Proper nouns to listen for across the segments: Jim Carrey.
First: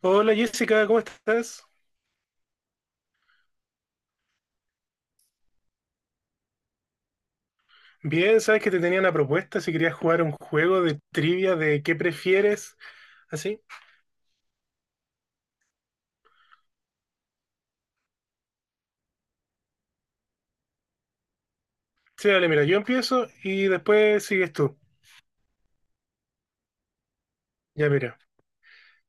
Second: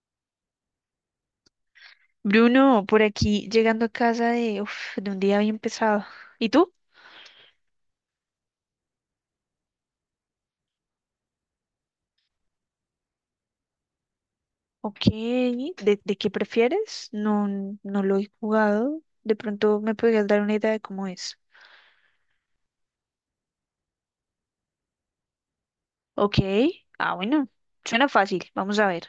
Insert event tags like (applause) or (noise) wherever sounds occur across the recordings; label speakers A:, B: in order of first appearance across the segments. A: Hola Jessica, ¿cómo estás?
B: Bruno, por aquí llegando a casa de un día bien pesado. ¿Y tú?
A: Bien, sabes que te tenía una propuesta si querías jugar un juego de trivia de qué prefieres, así.
B: Ok, ¿de qué prefieres? No, no lo he jugado. De pronto me podrías dar una idea de cómo es.
A: Sí, dale, mira, yo empiezo y después sigues tú.
B: Ok, ah, bueno,
A: Ya
B: suena
A: mira,
B: fácil. Vamos a ver.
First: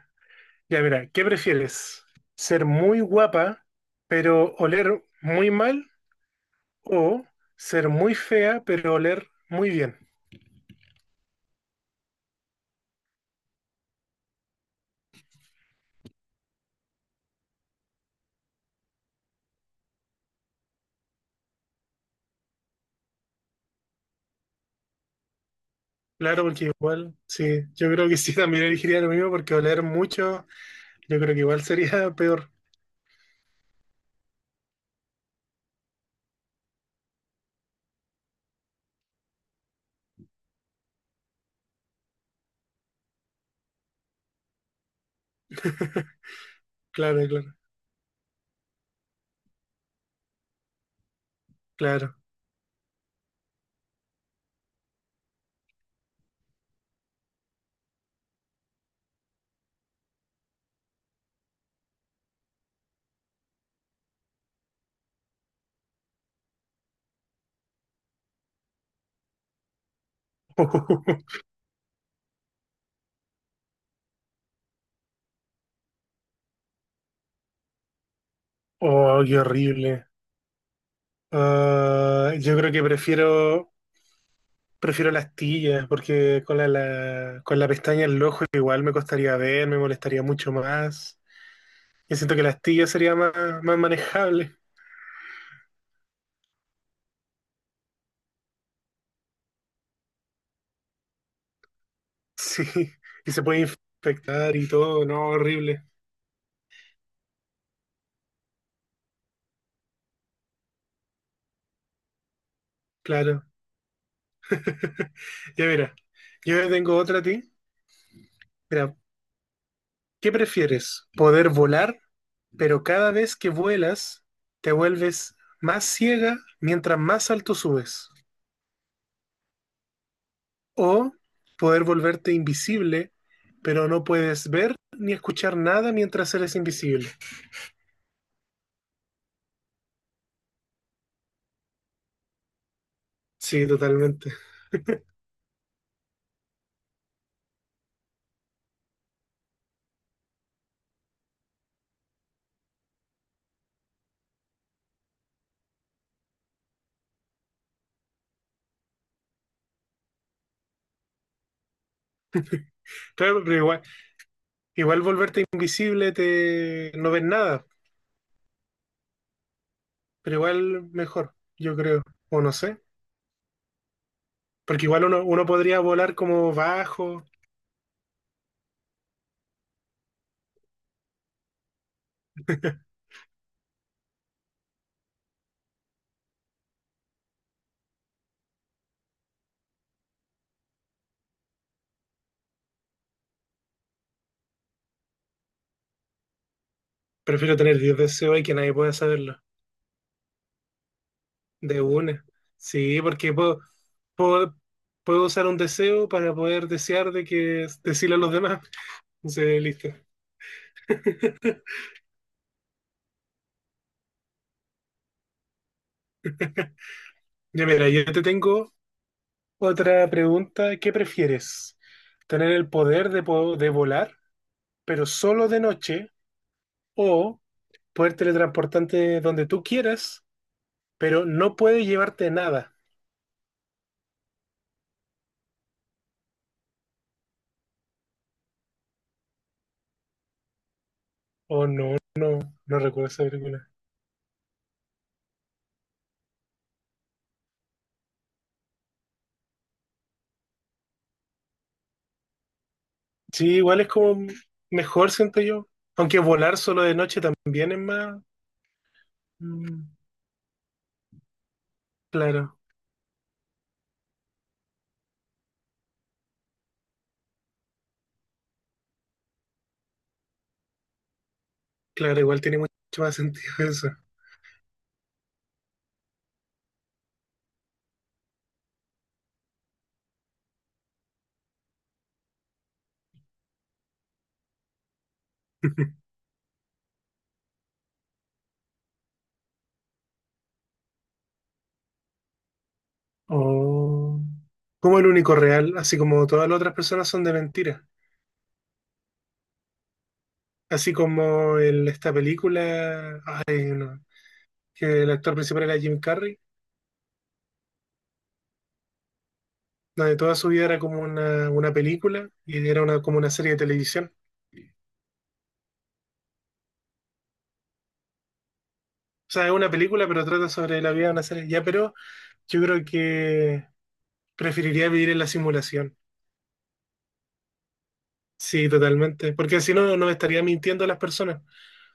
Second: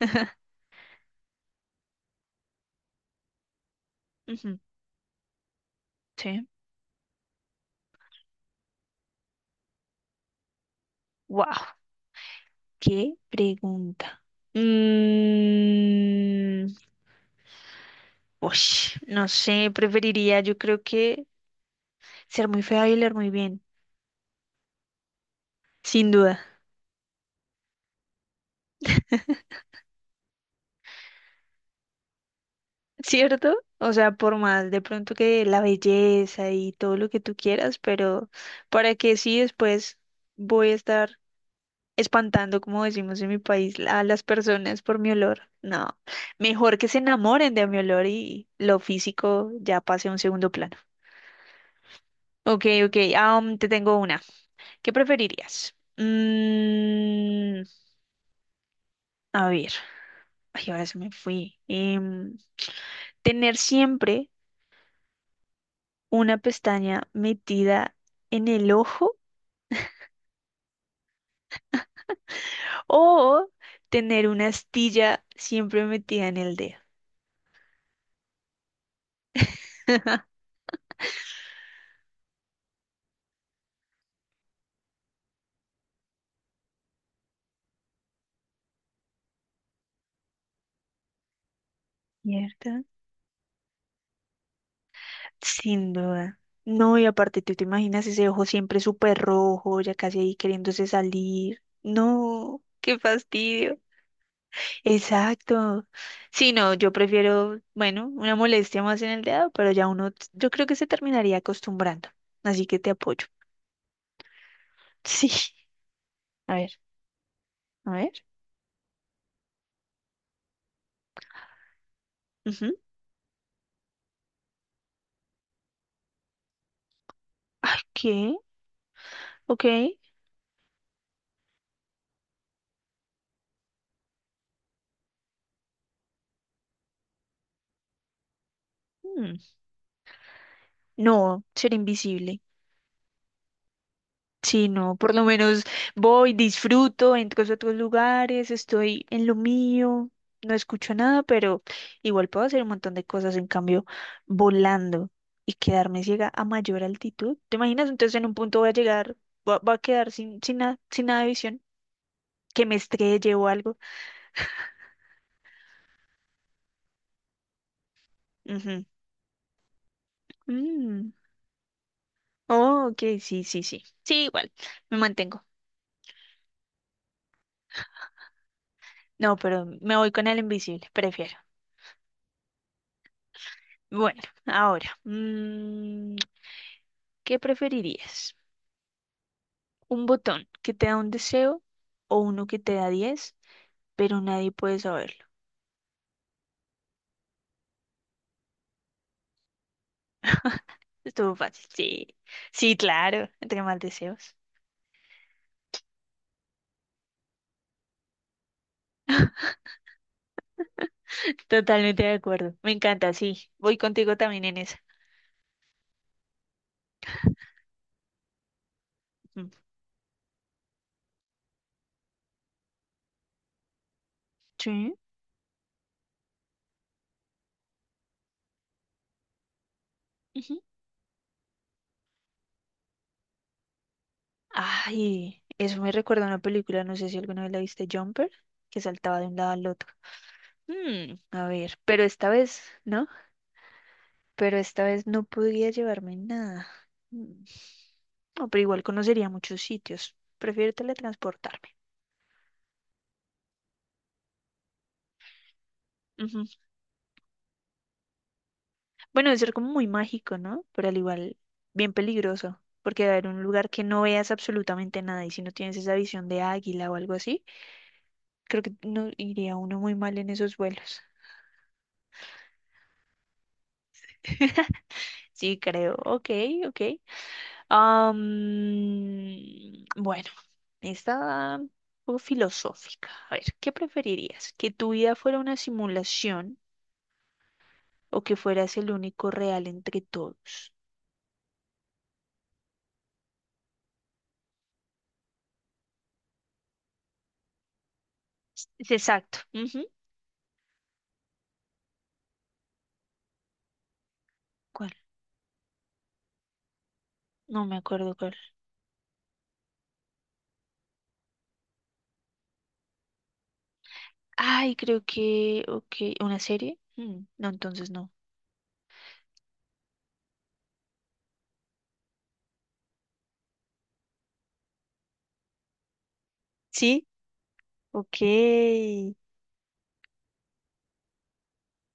B: (laughs)
A: ya mira, ¿qué prefieres? ¿Ser muy guapa pero
B: Ujú,
A: oler muy mal
B: sí.
A: o ser muy fea pero oler muy bien?
B: Wow, qué pregunta. Mm, no sé, preferiría yo creo que ser muy fea y leer muy bien, sin duda.
A: Claro, porque igual, sí, yo creo que sí, (laughs) también elegiría lo mismo porque oler mucho, yo creo que igual sería (laughs) peor.
B: ¿Cierto? O sea, por más de pronto que la belleza y todo lo que tú quieras, pero para que sí después voy a estar espantando, como decimos en mi país, a las personas por mi olor. No, mejor que se
A: Claro,
B: enamoren
A: claro,
B: de mi olor y lo físico ya pase a un segundo plano.
A: claro.
B: Ok, ok, te tengo una. ¿Qué preferirías? A ver, ay, ahora se me fui. Tener siempre una pestaña metida en el ojo
A: (laughs)
B: o tener una astilla siempre metida en el dedo.
A: Oh, qué horrible. Ah, yo creo que prefiero las tillas, porque con con la pestaña en el ojo igual me costaría ver, me molestaría mucho más. Yo siento que las
B: ¿Cierto?
A: tillas sería más, más manejable. (laughs)
B: Sin duda. No, y aparte, ¿tú te imaginas ese ojo siempre súper rojo, ya casi ahí queriéndose salir? No,
A: Sí,
B: qué
A: y se puede
B: fastidio.
A: infectar y todo, no, horrible.
B: Exacto. Sí, no, yo prefiero, bueno, una molestia más en el dedo, pero ya uno, yo creo que se terminaría acostumbrando. Así que te apoyo.
A: Claro.
B: (laughs)
A: (laughs)
B: Sí.
A: Ya mira,
B: A
A: yo
B: ver,
A: tengo otra a ti.
B: a ver.
A: Mira, ¿qué prefieres? ¿Poder volar,
B: Ujú.
A: pero cada vez que vuelas te vuelves más ciega mientras más alto
B: Ay,
A: subes?
B: ¿qué? Ok.
A: O poder volverte invisible, pero no puedes ver ni escuchar nada mientras eres invisible.
B: Mm, No, ser invisible.
A: Sí, totalmente.
B: Sí, no, por lo menos voy, disfruto, entro a otros lugares, estoy en lo mío, no escucho nada, pero igual puedo hacer un montón de cosas, en cambio, volando y quedarme ciega a mayor altitud. ¿Te imaginas? Entonces en un punto voy a llegar, va a quedar sin, sin, nada, sin nada de visión, que me estrelle
A: Claro,
B: o
A: pero
B: algo.
A: igual, igual volverte invisible te no ves nada,
B: Ujú.
A: pero igual
B: Mm.
A: mejor, yo creo. O no sé.
B: Oh, ok, sí, sí, sí. Sí, igual,
A: Porque
B: me
A: igual uno,
B: mantengo.
A: uno podría volar como bajo.
B: No, pero me voy con el invisible, prefiero.
A: (laughs)
B: Bueno, ahora, ¿qué preferirías? Un botón que te da un deseo o uno que te da 10 pero nadie puede saberlo.
A: Prefiero tener 10 deseos y que nadie pueda saberlo.
B: Estuvo fácil.
A: De
B: Sí,
A: una.
B: sí,
A: Sí,
B: claro,
A: porque
B: entre más deseos.
A: puedo, puedo usar un deseo para poder desear de que decirle a los demás. Entonces, listo. (laughs)
B: Totalmente de acuerdo. Me encanta, sí. Voy contigo también en esa.
A: Ya mira, yo te tengo
B: Mm.
A: otra pregunta. ¿Qué prefieres? ¿Tener el poder de, de volar,
B: Sí.
A: pero solo de noche? ¿O poder teletransportarte donde tú quieras,
B: Ujú.
A: pero no puedes llevarte nada?
B: Ay, eso me recuerda a una película, no sé si alguna vez la viste, Jumper, que saltaba de un lado al otro. A
A: O
B: ver,
A: no,
B: pero esta
A: no
B: vez,
A: no
B: ¿no?
A: recuerdo esa película.
B: Pero esta vez no podría llevarme nada. Mm. No, pero igual conocería muchos sitios. Prefiero teletransportarme.
A: Sí, igual es como mejor, siento yo. Aunque volar solo de noche también es más...
B: Bueno, debe ser como muy
A: mm,
B: mágico, ¿no? Pero al igual, bien peligroso,
A: claro,
B: porque va a haber un lugar que no veas absolutamente nada y si no tienes esa visión de águila o algo así, creo que no iría uno muy mal en esos vuelos.
A: claro, igual tiene mucho más sentido eso.
B: (laughs) Sí, creo. Ok, ok. Bueno, esta un poco filosófica. A ver, ¿qué preferirías? ¿Que tu vida fuera una
A: (laughs)
B: simulación o que fueras el único real entre todos?
A: O como el único real, así como todas las otras personas son de mentira.
B: Es exacto. Ujú.
A: Así como en esta película, ay, no,
B: ¿Cuál?
A: que el actor principal era Jim Carrey,
B: No me acuerdo.
A: donde toda su vida era como una película y era una, como una serie de televisión. O
B: Ay, creo que, ok, ¿una serie? Mm, no, entonces no.
A: sea, es una película, pero trata sobre la vida de una serie. Ya, pero yo creo que preferiría vivir en la simulación.
B: Sí, ok.
A: Sí, totalmente. Porque si no, no estaría mintiendo a las personas.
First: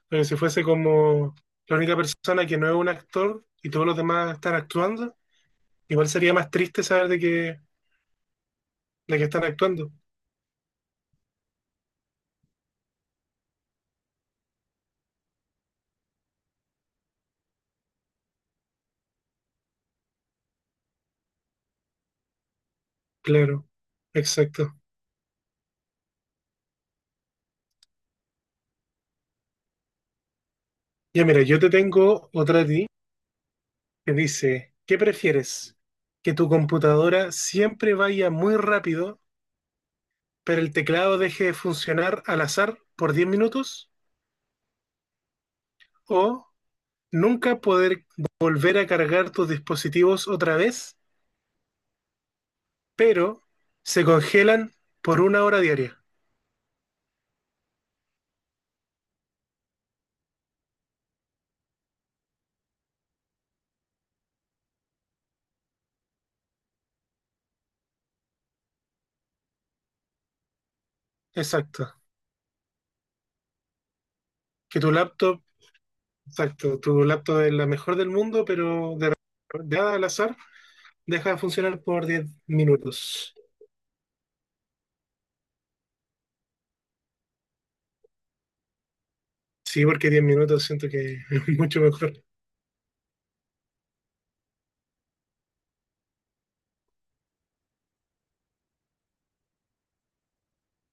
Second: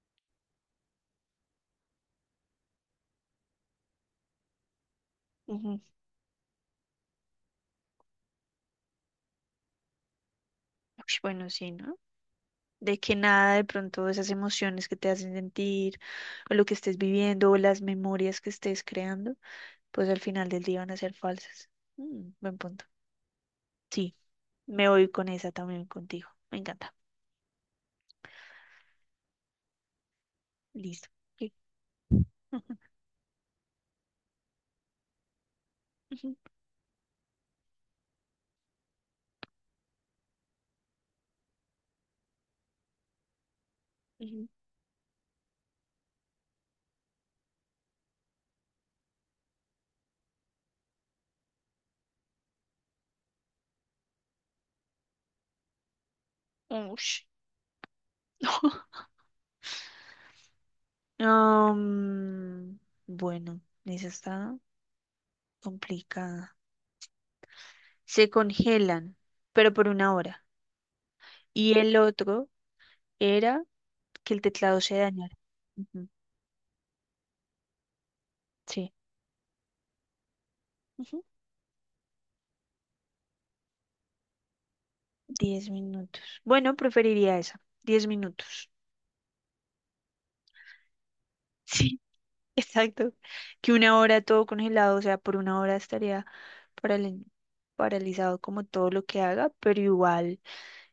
A: Pero si fuese como la única persona que no es un actor y todos los demás están actuando,
B: Ujú.
A: igual sería más triste saber de que están actuando.
B: Ush, bueno, sí, ¿no? De que nada de pronto esas emociones que te hacen sentir, o lo que estés viviendo, o las memorias que estés creando, pues al final del día van a ser falsas. Mm, buen punto.
A: Claro,
B: Sí,
A: exacto.
B: me voy con esa también contigo. Me encanta. Listo.
A: Ya mira,
B: Sí.
A: yo te tengo otra de
B: Ujú,
A: ti que dice, ¿qué prefieres? ¿Que
B: ujú,
A: tu computadora siempre vaya muy rápido, pero el teclado deje de funcionar al azar por 10 minutos?
B: ujú.
A: ¿O nunca poder volver a cargar tus dispositivos otra vez, pero se congelan por 1 hora diaria?
B: Ush. (laughs) Um, bueno, esa está complicada. Se congelan, pero por una hora. Y
A: Exacto.
B: el otro era que el
A: Que
B: teclado
A: tu
B: se dañara.
A: laptop,
B: Ujú,
A: exacto, tu laptop es la mejor del mundo,
B: sí.
A: pero de nada al azar
B: Ujú.
A: deja de funcionar por 10 minutos.
B: Diez minutos. Bueno, preferiría esa. Diez minutos.
A: Sí, porque 10 minutos siento que es (laughs) mucho
B: Sí,
A: mejor.
B: (laughs) exacto. Que una hora todo congelado, o sea, por una hora estaría paral- paralizado como todo lo que haga, pero igual.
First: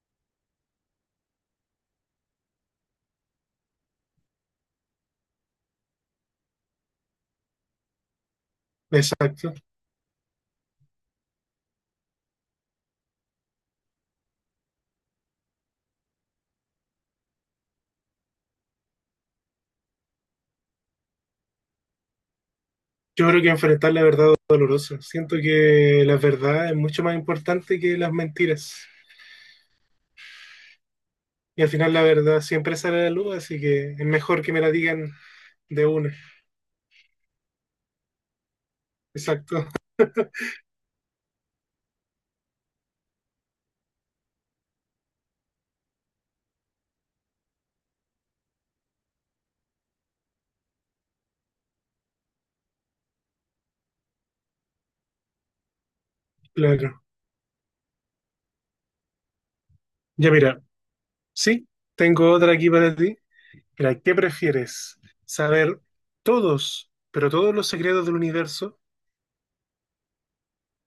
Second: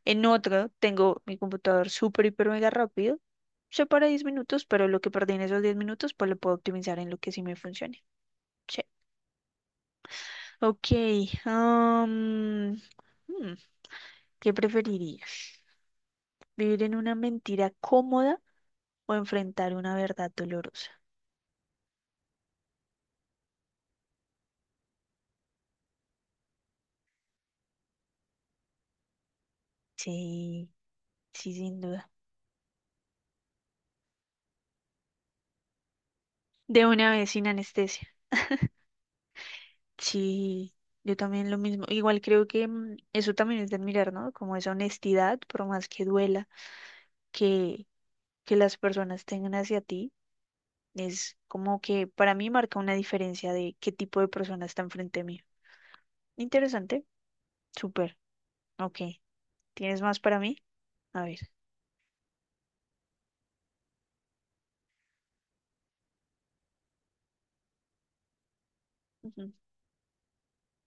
B: En otro, tengo mi computador súper, hiper, mega rápido. Se para 10 minutos, pero lo que perdí en esos diez minutos, pues lo puedo optimizar en lo que sí me funcione. Sí.
A: Exacto.
B: Ok. am, hmm, ¿Qué preferirías? ¿Vivir en una mentira cómoda o enfrentar una verdad dolorosa?
A: Yo creo que enfrentar la verdad dolorosa. Siento que la verdad es mucho más importante que las mentiras.
B: Sí, sí,
A: Y al
B: sin
A: final la
B: duda.
A: verdad siempre sale a la luz, así que es mejor que me la digan de una.
B: De una vez sin anestesia.
A: Exacto. (laughs)
B: Sí, yo también lo mismo. Igual creo que eso también es de admirar, ¿no? Como esa honestidad, por más que duela, que, que las personas tengan hacia ti, es como que para mí marca una diferencia de qué tipo de persona está enfrente mío.
A: Claro.
B: Interesante, súper, ok. ¿Tienes más
A: Ya
B: para mí?
A: mira,
B: A ver.
A: sí, tengo otra aquí para ti. Mira, ¿qué prefieres? ¿Saber todos, pero todos los secretos del universo,
B: Ujú,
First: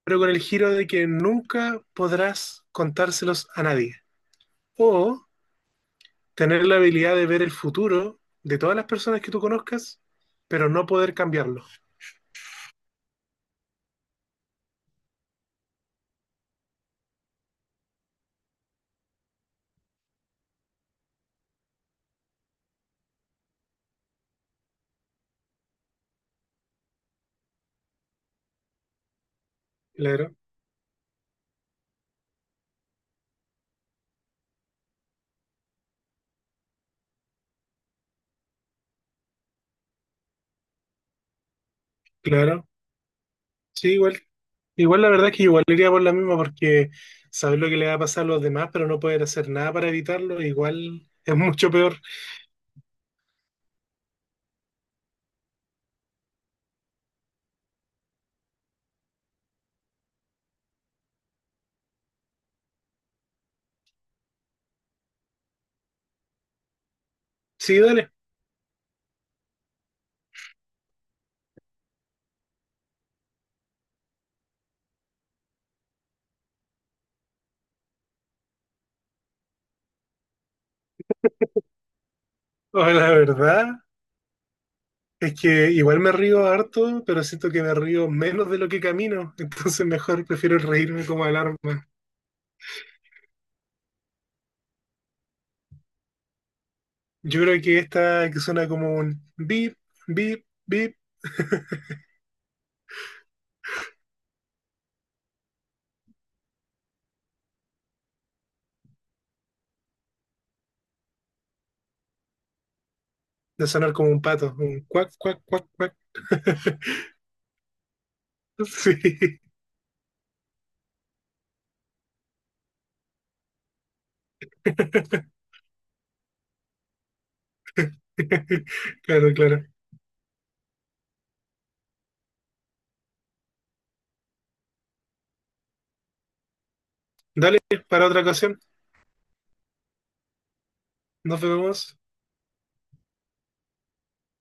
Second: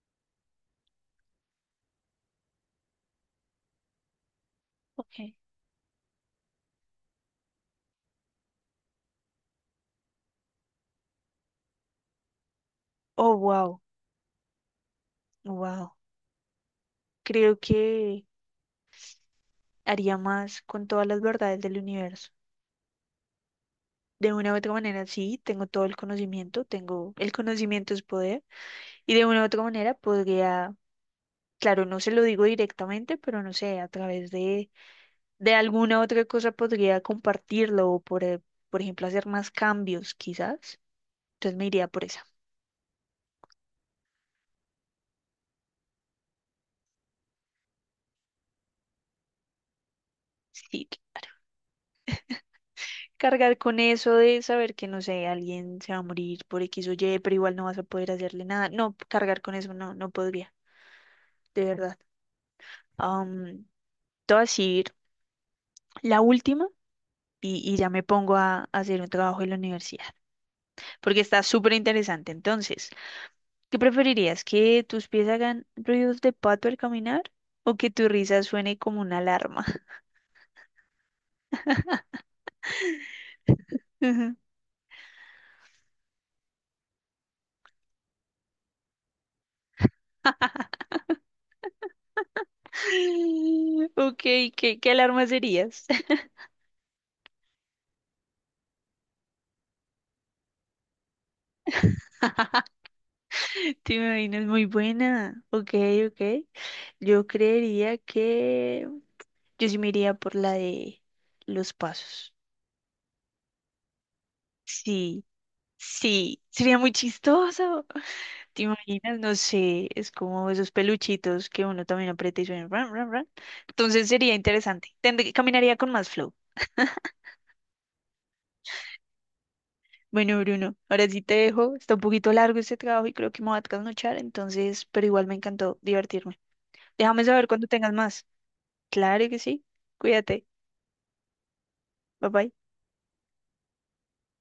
A: pero con el giro de que nunca podrás contárselos a nadie? O
B: ok.
A: tener la habilidad de ver el futuro de todas las personas que tú conozcas, pero no poder cambiarlo.
B: Oh, wow, wow. Creo que haría más con todas las verdades del universo. De una u otra manera, sí, tengo todo el conocimiento, tengo el conocimiento es poder, y de una u otra manera
A: Claro,
B: podría, claro, no se lo digo directamente, pero no sé, a través de alguna otra cosa podría compartirlo por ejemplo hacer más cambios, quizás. Entonces me iría por esa.
A: claro. Sí, igual. Igual la verdad es que igual iría por la misma porque saber lo que le va a pasar a los demás, pero no poder hacer nada para evitarlo,
B: Sí.
A: igual es mucho peor.
B: Cargar con eso de saber que, no sé, alguien se va a morir por X o Y, pero igual no vas a poder hacerle nada. No, cargar con eso no, no podría, de verdad. Um, Te voy a decir la última y
A: Sí,
B: ya me
A: dale.
B: pongo a hacer un trabajo en la universidad, porque está súper interesante. Entonces, ¿qué preferirías? ¿Que tus pies hagan ruidos de pato al caminar o que tu risa suene como una alarma?
A: O la verdad
B: (laughs)
A: es que igual me río harto, pero siento que me río menos de lo que camino, (laughs) entonces mejor prefiero reírme como alarma.
B: Ok, ¿qué alarma serías?
A: Yo creo que esta que suena como un bip, bip, bip,
B: (laughs) Te imaginas, muy buena. Ok, ok. Yo creería que yo sí me iría por la de los pasos.
A: de sonar como un pato, un cuac,
B: Sí,
A: cuac, cuac, cuac.
B: sí, sería muy chistoso. ¿Te imaginas? No
A: Sí.
B: sé, es como esos peluchitos que uno también aprieta y suena ran, ran, ran. Entonces sería interesante.
A: (laughs)
B: Caminaría con más flow.
A: Claro, claro.
B: Bueno, Bruno, ahora sí te dejo. Está un poquito largo este trabajo y creo que me voy a trasnochar, entonces, pero igual me encantó divertirme. Déjame saber
A: Dale,
B: cuando tengas
A: para otra
B: más.
A: ocasión.
B: Claro que sí. Cuídate.
A: Nos vemos.
B: Bye bye.